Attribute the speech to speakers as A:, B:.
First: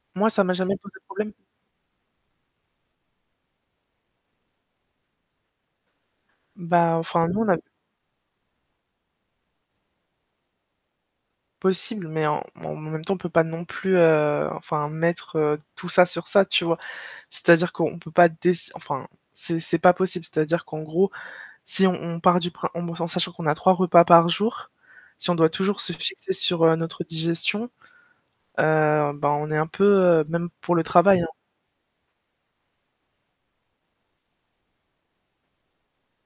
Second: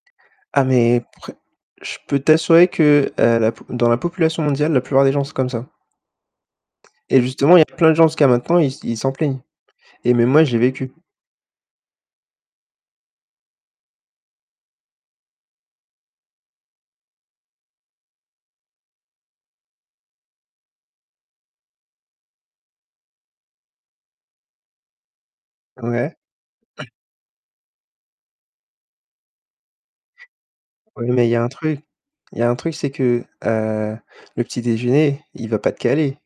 A: Moi, ça m'a
B: Ah
A: jamais posé
B: mais
A: problème.
B: prè je peux t'assurer que, heu, la dans la population mondiale, la plupart des gens sont comme ça.
A: Bah,
B: Et
A: enfin, nous, on a
B: justement il y a plein de gens jusqu'à maintenant, ils ils s'en plaignent. Et même moi, je l'ai vécu.
A: Possible, mais en bon, en même temps, on peut pas non plus heu, enfin, mettre, heu, tout ça sur ça, tu vois? C'est-à-dire qu'on peut pas, dess enfin c'est c'est pas possible, c'est-à-dire qu'en gros, si on on part du prin en sachant qu'on a 3 repas par jour, si on doit toujours se
B: Ouais.
A: fixer, sur, heu, notre digestion, heu, bah, on est un peu, heu, même pour le
B: Oui,
A: travail,
B: mais il
A: hein
B: y a un truc. Il y a un truc, c'est que, heu, le petit-déjeuner, il va pas te caler.